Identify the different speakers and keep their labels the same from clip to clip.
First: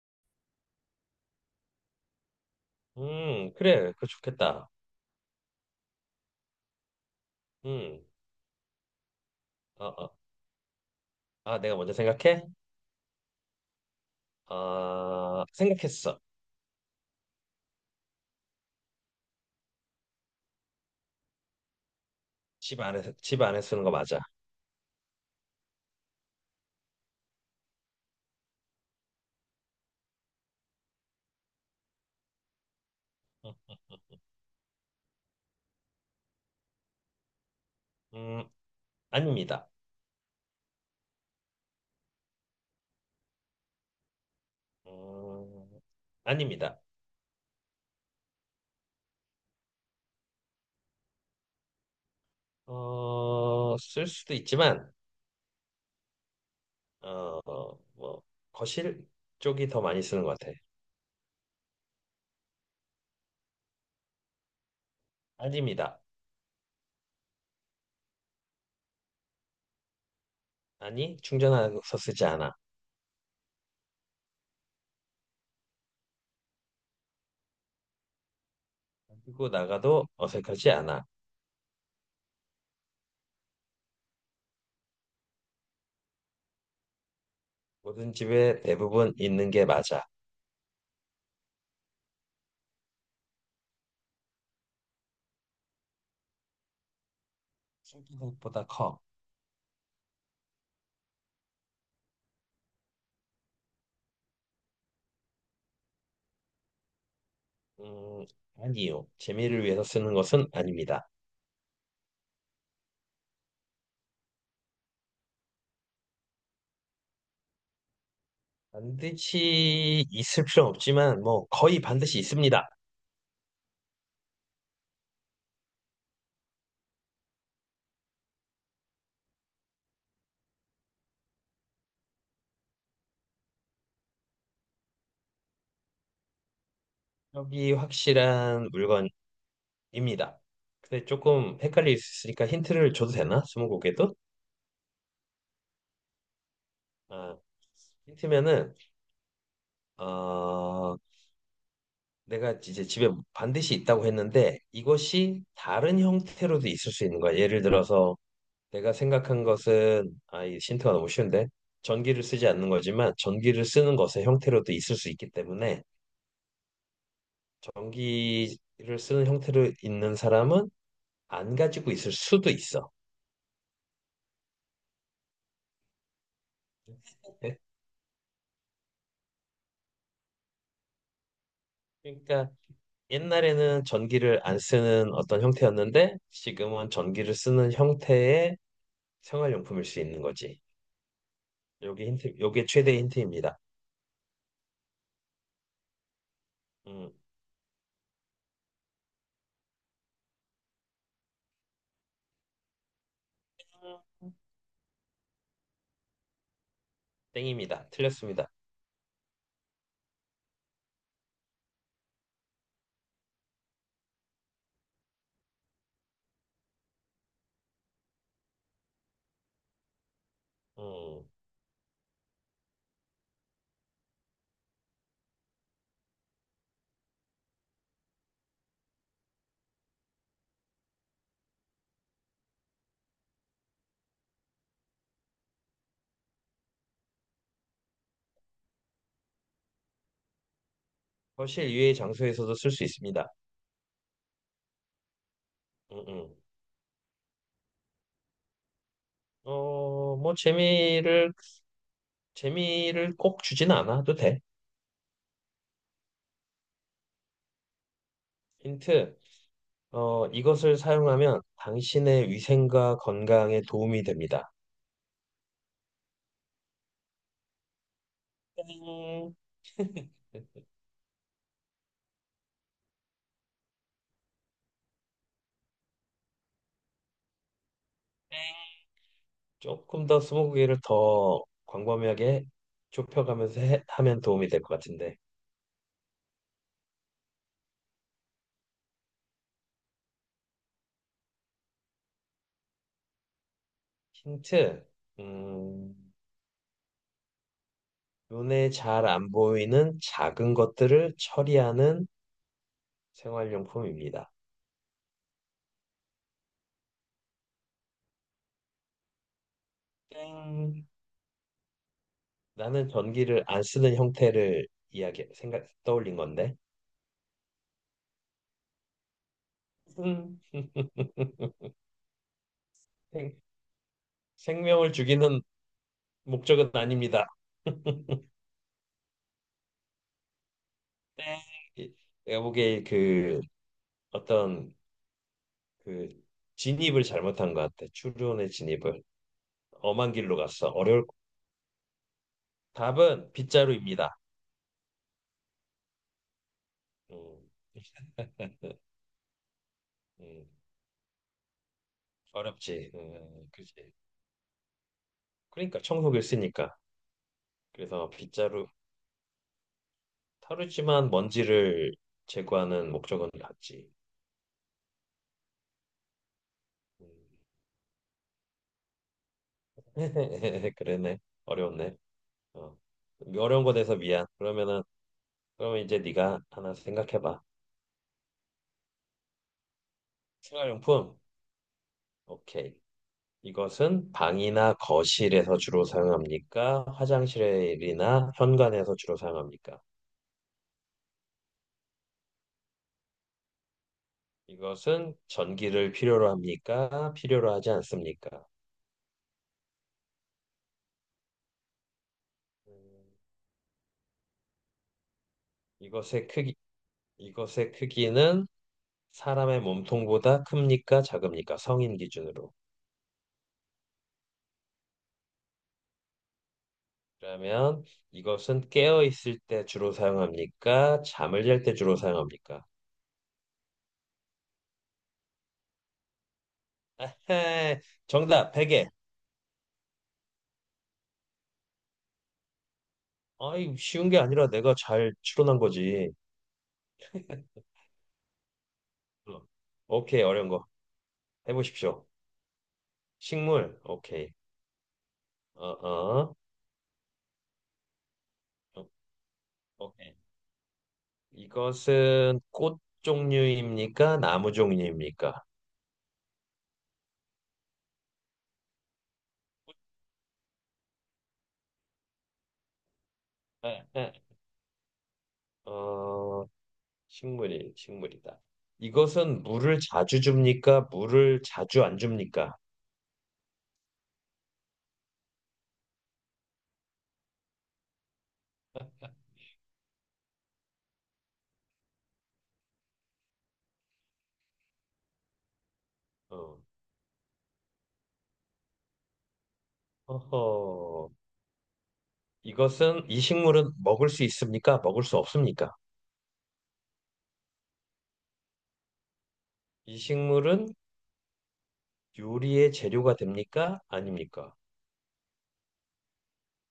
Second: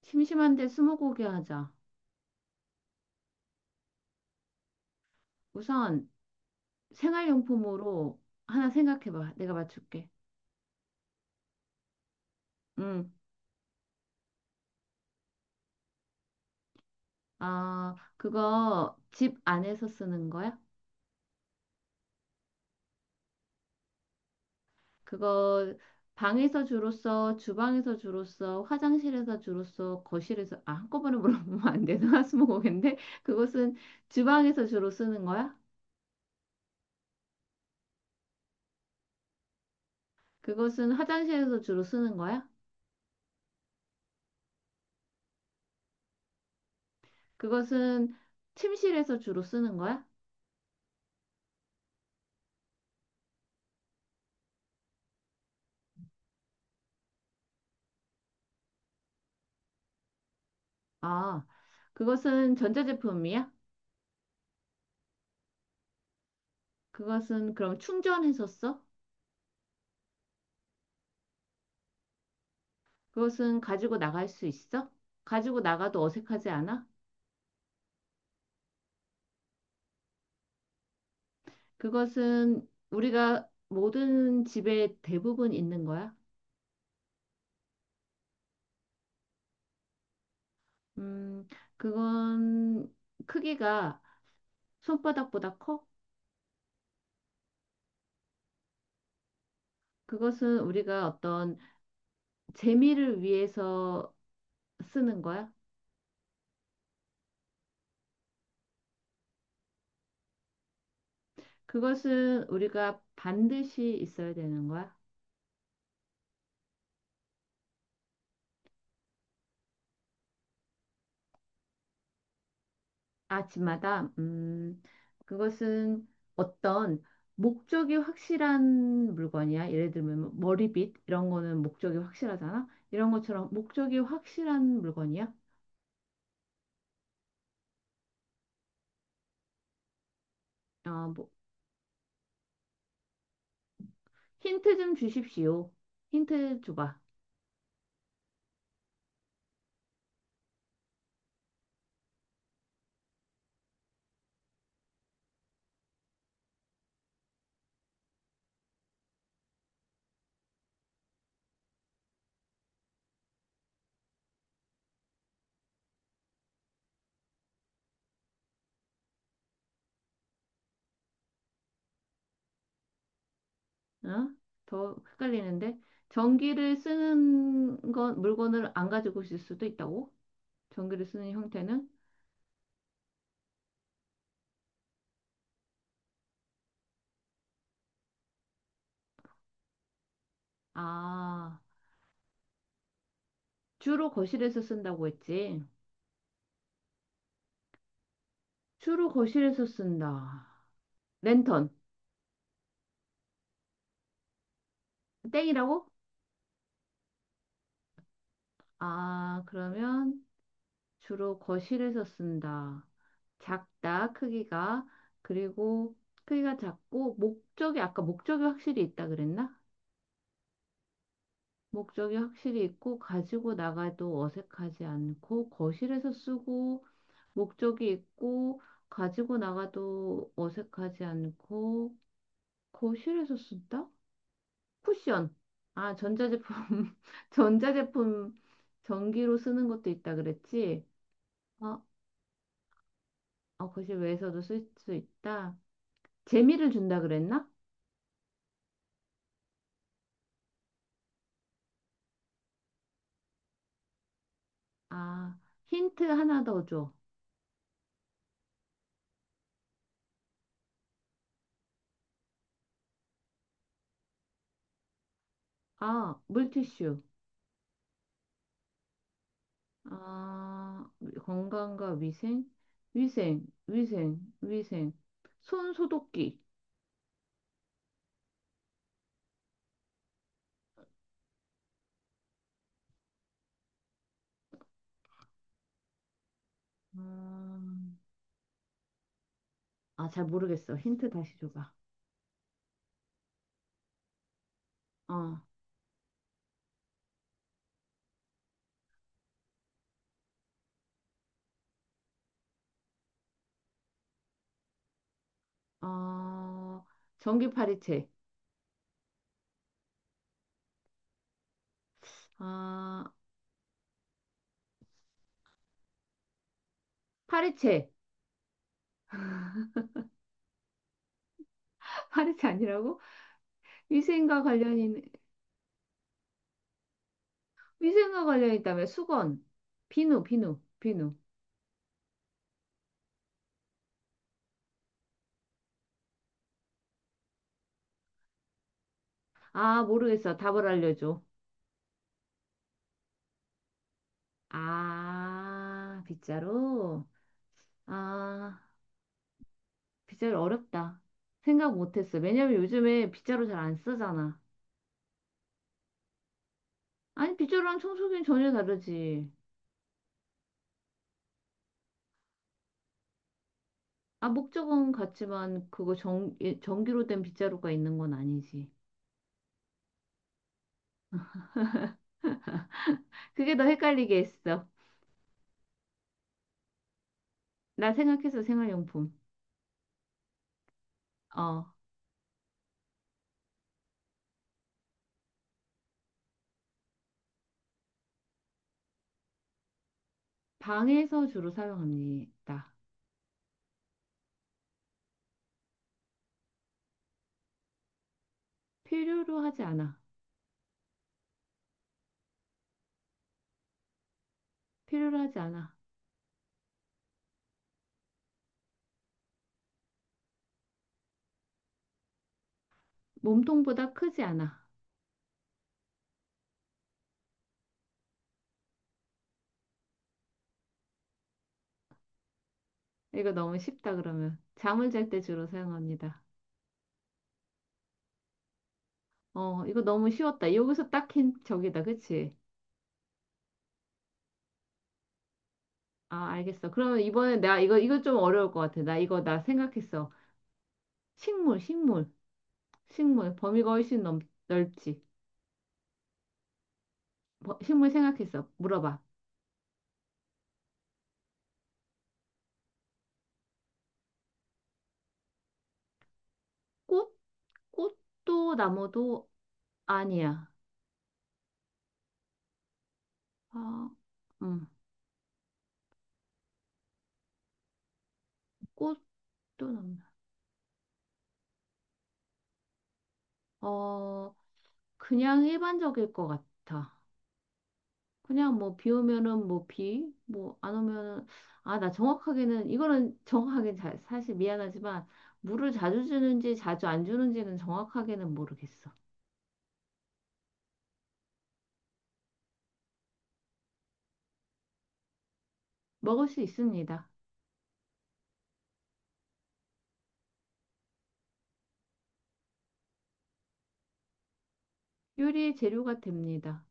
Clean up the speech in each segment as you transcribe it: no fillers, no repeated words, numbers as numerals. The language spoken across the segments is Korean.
Speaker 1: 심심한데 스무고개 하자.
Speaker 2: 그래, 그거 좋겠다.
Speaker 1: 우선
Speaker 2: 음,
Speaker 1: 생활용품으로 하나 생각해봐. 내가
Speaker 2: 어,
Speaker 1: 맞출게.
Speaker 2: 어. 아, 내가 먼저 생각해?
Speaker 1: 응.
Speaker 2: 아, 생각했어.
Speaker 1: 아, 그거 집 안에서 쓰는 거야?
Speaker 2: 집 안에 쓰는 거 맞아.
Speaker 1: 그거 방에서 주로 써, 주방에서 주로 써, 화장실에서 주로 써, 거실에서, 아, 한꺼번에 물어보면 안 되나? 스무고개인데?
Speaker 2: 어,
Speaker 1: 그것은 주방에서 주로 쓰는 거야?
Speaker 2: 음, 아닙니다.
Speaker 1: 그것은 화장실에서 주로 쓰는 거야?
Speaker 2: 음, 아닙니다.
Speaker 1: 그것은 침실에서 주로 쓰는 거야?
Speaker 2: 쓸 수도 있지만, 어, 뭐, 거실 쪽이 더 많이 쓰는 것 같아.
Speaker 1: 아, 그것은 전자제품이야?
Speaker 2: 아닙니다.
Speaker 1: 그것은 그럼 충전해서 써?
Speaker 2: 아니, 충전해서 쓰지 않아.
Speaker 1: 그것은 가지고 나갈 수 있어? 가지고 나가도 어색하지 않아?
Speaker 2: 그리고 나가도 어색하지 않아.
Speaker 1: 그것은 우리가 모든 집에 대부분 있는 거야?
Speaker 2: 모든 집에 대부분 있는 게 맞아.
Speaker 1: 음, 그건 크기가 손바닥보다 커?
Speaker 2: 생각보다 커.
Speaker 1: 그것은 우리가 어떤 재미를 위해서 쓰는 거야?
Speaker 2: 음, 아니요. 재미를 위해서 쓰는 것은 아닙니다.
Speaker 1: 그것은 우리가 반드시 있어야 되는 거야?
Speaker 2: 반드시 있을 필요는 없지만, 뭐, 거의 반드시 있습니다.
Speaker 1: 아침마다, 그것은 어떤 목적이 확실한 물건이야. 예를 들면 뭐 머리빗 이런 거는 목적이 확실하잖아. 이런 것처럼 목적이 확실한 물건이야.
Speaker 2: 여기 확실한 물건입니다. 근데
Speaker 1: 아, 뭐
Speaker 2: 조금 헷갈릴 수 있으니까 힌트를 줘도 되나? 스무고개도?
Speaker 1: 힌트 좀 주십시오. 힌트 줘봐.
Speaker 2: 아, 힌트면은, 어, 내가 이제 집에 반드시 있다고 했는데, 이것이 다른 형태로도 있을 수 있는 거야. 예를 들어서, 내가 생각한 것은 이 힌트가 너무 쉬운데 전기를 쓰지 않는 거지만 전기를 쓰는 것의 형태로도 있을 수 있기 때문에 전기를 쓰는 형태로 있는 사람은 안 가지고 있을 수도 있어.
Speaker 1: 어? 더 헷갈리는데 전기를
Speaker 2: 예?
Speaker 1: 쓰는 건 물건을 안 가지고 있을 수도 있다고? 전기를 쓰는 형태는?
Speaker 2: 그러니까 옛날에는 전기를 안 쓰는 어떤 형태였는데 지금은 전기를 쓰는 형태의 생활용품일 수 있는 거지.
Speaker 1: 아,
Speaker 2: 요게 힌트, 요게 최대의 힌트입니다.
Speaker 1: 주로 거실에서 쓴다고 했지.
Speaker 2: 음,
Speaker 1: 주로 거실에서 쓴다. 랜턴. 땡이라고?
Speaker 2: 땡입니다. 틀렸습니다.
Speaker 1: 아, 그러면 주로 거실에서 쓴다. 작다, 크기가. 그리고 크기가 작고, 목적이, 아까 목적이 확실히 있다 그랬나?
Speaker 2: 음,
Speaker 1: 목적이 확실히 있고, 가지고 나가도 어색하지 않고, 거실에서 쓰고, 목적이 있고, 가지고 나가도 어색하지 않고, 거실에서 쓴다? 쿠션. 아, 전자제품, 전자제품 전기로 쓰는 것도 있다 그랬지?
Speaker 2: 거실
Speaker 1: 아,
Speaker 2: 이외의 장소에서도 쓸 수 있습니다.
Speaker 1: 어, 거실 외에서도 쓸 수 있다.
Speaker 2: 음, 음.
Speaker 1: 재미를 준다 그랬나?
Speaker 2: 뭐 재미를 꼭 주진 않아도 돼.
Speaker 1: 아, 힌트 하나 더 줘.
Speaker 2: 힌트. 이것을 사용하면 당신의 위생과 건강에 도움이 됩니다.
Speaker 1: 아, 물티슈.
Speaker 2: 땡.
Speaker 1: 아, 건강과 위생? 위생, 위생, 위생. 손 소독기.
Speaker 2: 조금 더 스무고개를 더 광범위하게 좁혀가면서 하면 도움이 될 것 같은데.
Speaker 1: 음. 아, 잘 모르겠어. 힌트 다시 줘봐.
Speaker 2: 힌트.
Speaker 1: 어,
Speaker 2: 음, 눈에 잘 안 보이는 작은 것들을 처리하는 생활용품입니다.
Speaker 1: 어, 전기 파리채.
Speaker 2: 땡. 나는
Speaker 1: 아,
Speaker 2: 전기를 안 쓰는 형태를 이야기 생각 떠올린 건데
Speaker 1: 파리채.
Speaker 2: 음.
Speaker 1: 파리채 아니라고?
Speaker 2: 생-
Speaker 1: 위생과
Speaker 2: 생명을
Speaker 1: 관련이,
Speaker 2: 죽이는 목적은 아닙니다.
Speaker 1: 위생과 관련이 있다며. 수건. 비누, 비누, 비누.
Speaker 2: 네. 이- 내가 보기에 그 어떤 그 진입을 잘못한 것 같아. 추론의 진입을
Speaker 1: 아,
Speaker 2: 엄한 길로
Speaker 1: 모르겠어. 답을
Speaker 2: 갔어. 어려울
Speaker 1: 알려줘.
Speaker 2: 답은 빗자루입니다.
Speaker 1: 아, 빗자루?
Speaker 2: 음,
Speaker 1: 아, 빗자루
Speaker 2: 음,
Speaker 1: 어렵다. 생각 못했어. 왜냐면
Speaker 2: 어렵지.
Speaker 1: 요즘에 빗자루 잘 안
Speaker 2: 그지.
Speaker 1: 쓰잖아.
Speaker 2: 그러니까 청소기를 쓰니까
Speaker 1: 아니, 빗자루랑
Speaker 2: 그래서
Speaker 1: 청소기는 전혀
Speaker 2: 빗자루
Speaker 1: 다르지.
Speaker 2: 타르지만 먼지를 제거하는 목적은 같지.
Speaker 1: 아, 목적은 같지만 그거 전, 예, 전기로
Speaker 2: 음.
Speaker 1: 된 빗자루가 있는 건 아니지.
Speaker 2: 그러네. 어려웠네. 어.
Speaker 1: 그게
Speaker 2: 어려운
Speaker 1: 더
Speaker 2: 거 돼서
Speaker 1: 헷갈리게
Speaker 2: 미안.
Speaker 1: 했어.
Speaker 2: 그러면 이제 네가 하나 생각해 봐.
Speaker 1: 나 생각해서 생활용품.
Speaker 2: 생활용품.
Speaker 1: 어,
Speaker 2: 오케이. 이것은 방이나 거실에서 주로 사용합니까? 화장실이나 현관에서 주로 사용합니까?
Speaker 1: 방에서 주로 사용합니다.
Speaker 2: 이것은 전기를 필요로 합니까? 필요로 하지 않습니까?
Speaker 1: 필요로 하지 않아.
Speaker 2: 음,
Speaker 1: 필요로 하지 않아.
Speaker 2: 이것의 크기 이것의 크기는 사람의 몸통보다 큽니까? 작습니까? 성인 기준으로.
Speaker 1: 몸통보다 크지 않아.
Speaker 2: 그러면 이것은 깨어 있을 때 주로 사용합니까? 잠을 잘 때 주로 사용합니까?
Speaker 1: 이거 너무 쉽다, 그러면. 잠을 잘 때 주로 사용합니다.
Speaker 2: 에헤, 정답 베개.
Speaker 1: 어, 이거 너무 쉬웠다. 여기서 딱 힌, 저기다, 그치?
Speaker 2: 아이 쉬운 게 아니라 내가 잘 추론한 거지.
Speaker 1: 아, 알겠어. 그러면 이번에 나 이거, 이거 좀 어려울 것 같아. 나 이거, 나
Speaker 2: 어,
Speaker 1: 생각했어.
Speaker 2: 오케이, 어려운 거
Speaker 1: 식물,
Speaker 2: 해보십시오.
Speaker 1: 식물, 식물. 범위가
Speaker 2: 식물,
Speaker 1: 훨씬 넘,
Speaker 2: 오케이.
Speaker 1: 넓지.
Speaker 2: 어어,
Speaker 1: 버- 식물 생각했어.
Speaker 2: 어, 어,
Speaker 1: 물어봐.
Speaker 2: 오케이. 이것은 꽃 종류입니까? 나무 종류입니까?
Speaker 1: 꽃? 꽃도 나무도 아니야. 아,
Speaker 2: 에
Speaker 1: 음,
Speaker 2: 어 식물이 식물이다.
Speaker 1: 꽃도
Speaker 2: 이것은 물을
Speaker 1: 나무.
Speaker 2: 자주 줍니까? 물을 자주 안 줍니까?
Speaker 1: 어, 그냥 일반적일 것 같아. 그냥 뭐 비 오면은 뭐 비, 뭐 안 오면은 아, 나 정확하게는 이거는 정확하게 잘 사실 미안하지만 물을 자주 주는지
Speaker 2: 어.
Speaker 1: 자주 안 주는지는 정확하게는 모르겠어.
Speaker 2: 어허, 이것은 이 식물은 먹을 수 있습니까? 먹을 수 없습니까?
Speaker 1: 먹을 수 있습니다.
Speaker 2: 이 식물은 요리의 재료가 됩니까? 아닙니까?
Speaker 1: 요리의 재료가 됩니다.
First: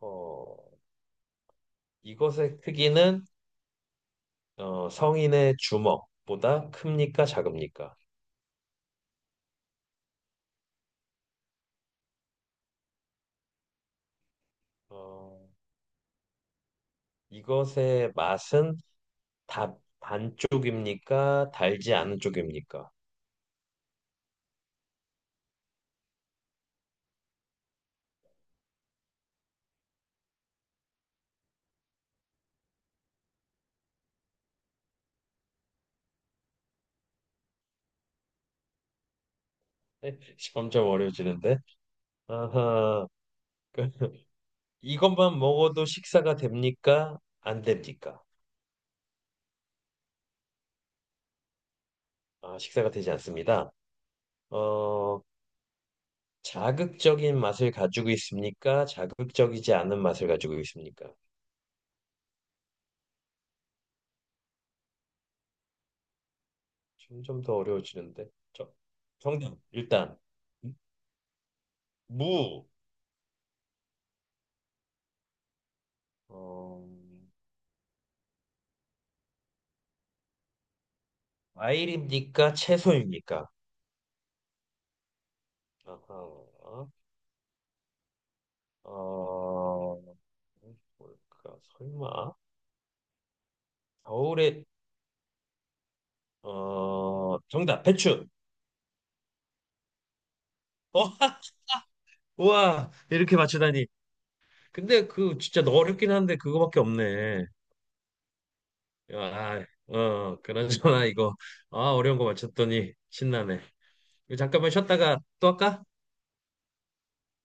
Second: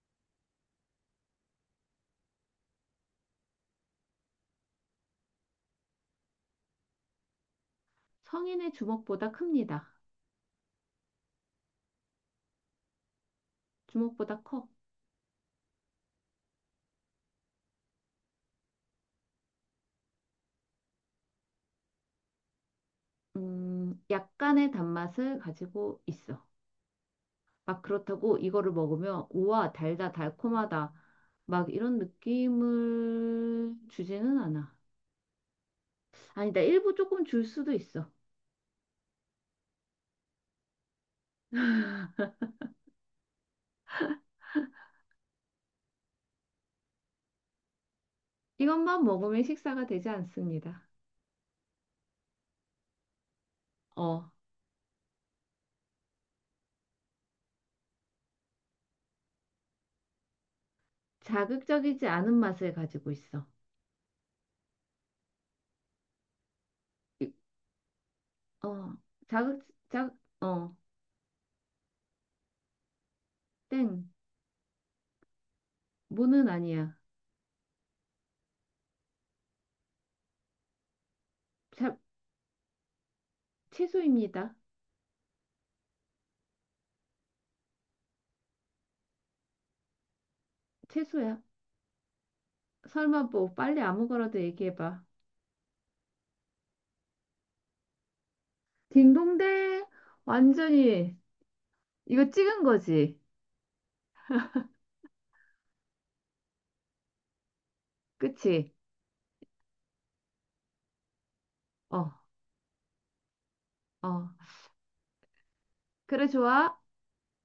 Speaker 2: 어허, 이것의 크기는 성인의 주먹보다 큽니까? 작습니까?
Speaker 1: 성인의 주먹보다 큽니다. 주먹보다 커.
Speaker 2: 어, 이것의 맛은 다 반쪽입니까? 달지 않은 쪽입니까?
Speaker 1: 약간의 단맛을 가지고 있어. 막 그렇다고 이거를 먹으면 우와, 달다, 달콤하다. 막 이런 느낌을 주지는 않아. 아니다, 일부 조금 줄 수도 있어.
Speaker 2: 점점 어려워지는데. 아하, 그, 이것만 먹어도 식사가 됩니까? 안 됩니까?
Speaker 1: 이것만 먹으면 식사가 되지 않습니다.
Speaker 2: 아, 식사가 되지 않습니다.
Speaker 1: 어,
Speaker 2: 어, 자극적인 맛을 가지고 있습니까? 자극적이지 않은 맛을 가지고 있습니까?
Speaker 1: 자극적이지 않은 맛을 가지고 있어. 이-
Speaker 2: 점점 더 어려워지는데. 저,
Speaker 1: 어,
Speaker 2: 정답,
Speaker 1: 자극, 자,
Speaker 2: 일단.
Speaker 1: 어,
Speaker 2: 무.
Speaker 1: 땡. 무는
Speaker 2: 어,
Speaker 1: 아니야. 자,
Speaker 2: 과일입니까? 채소입니까?
Speaker 1: 채소입니다.
Speaker 2: 아하. 어,
Speaker 1: 채소야.
Speaker 2: 뭘까? 설마?
Speaker 1: 설마 뭐 빨리 아무거라도
Speaker 2: 겨울에,
Speaker 1: 얘기해봐.
Speaker 2: 정답, 배추.
Speaker 1: 딩동댕. 완전히
Speaker 2: 어,
Speaker 1: 이거 찍은
Speaker 2: 우와,
Speaker 1: 거지.
Speaker 2: 이렇게 맞추다니. 근데 그 진짜 어렵긴 한데 그거밖에 없네.
Speaker 1: 그치?
Speaker 2: 아, 그런저나 이거, 아,
Speaker 1: 어,
Speaker 2: 어려운 거 맞췄더니 신나네.
Speaker 1: 어.
Speaker 2: 이거 잠깐만 쉬었다가 또 할까?
Speaker 1: 그래, 좋아.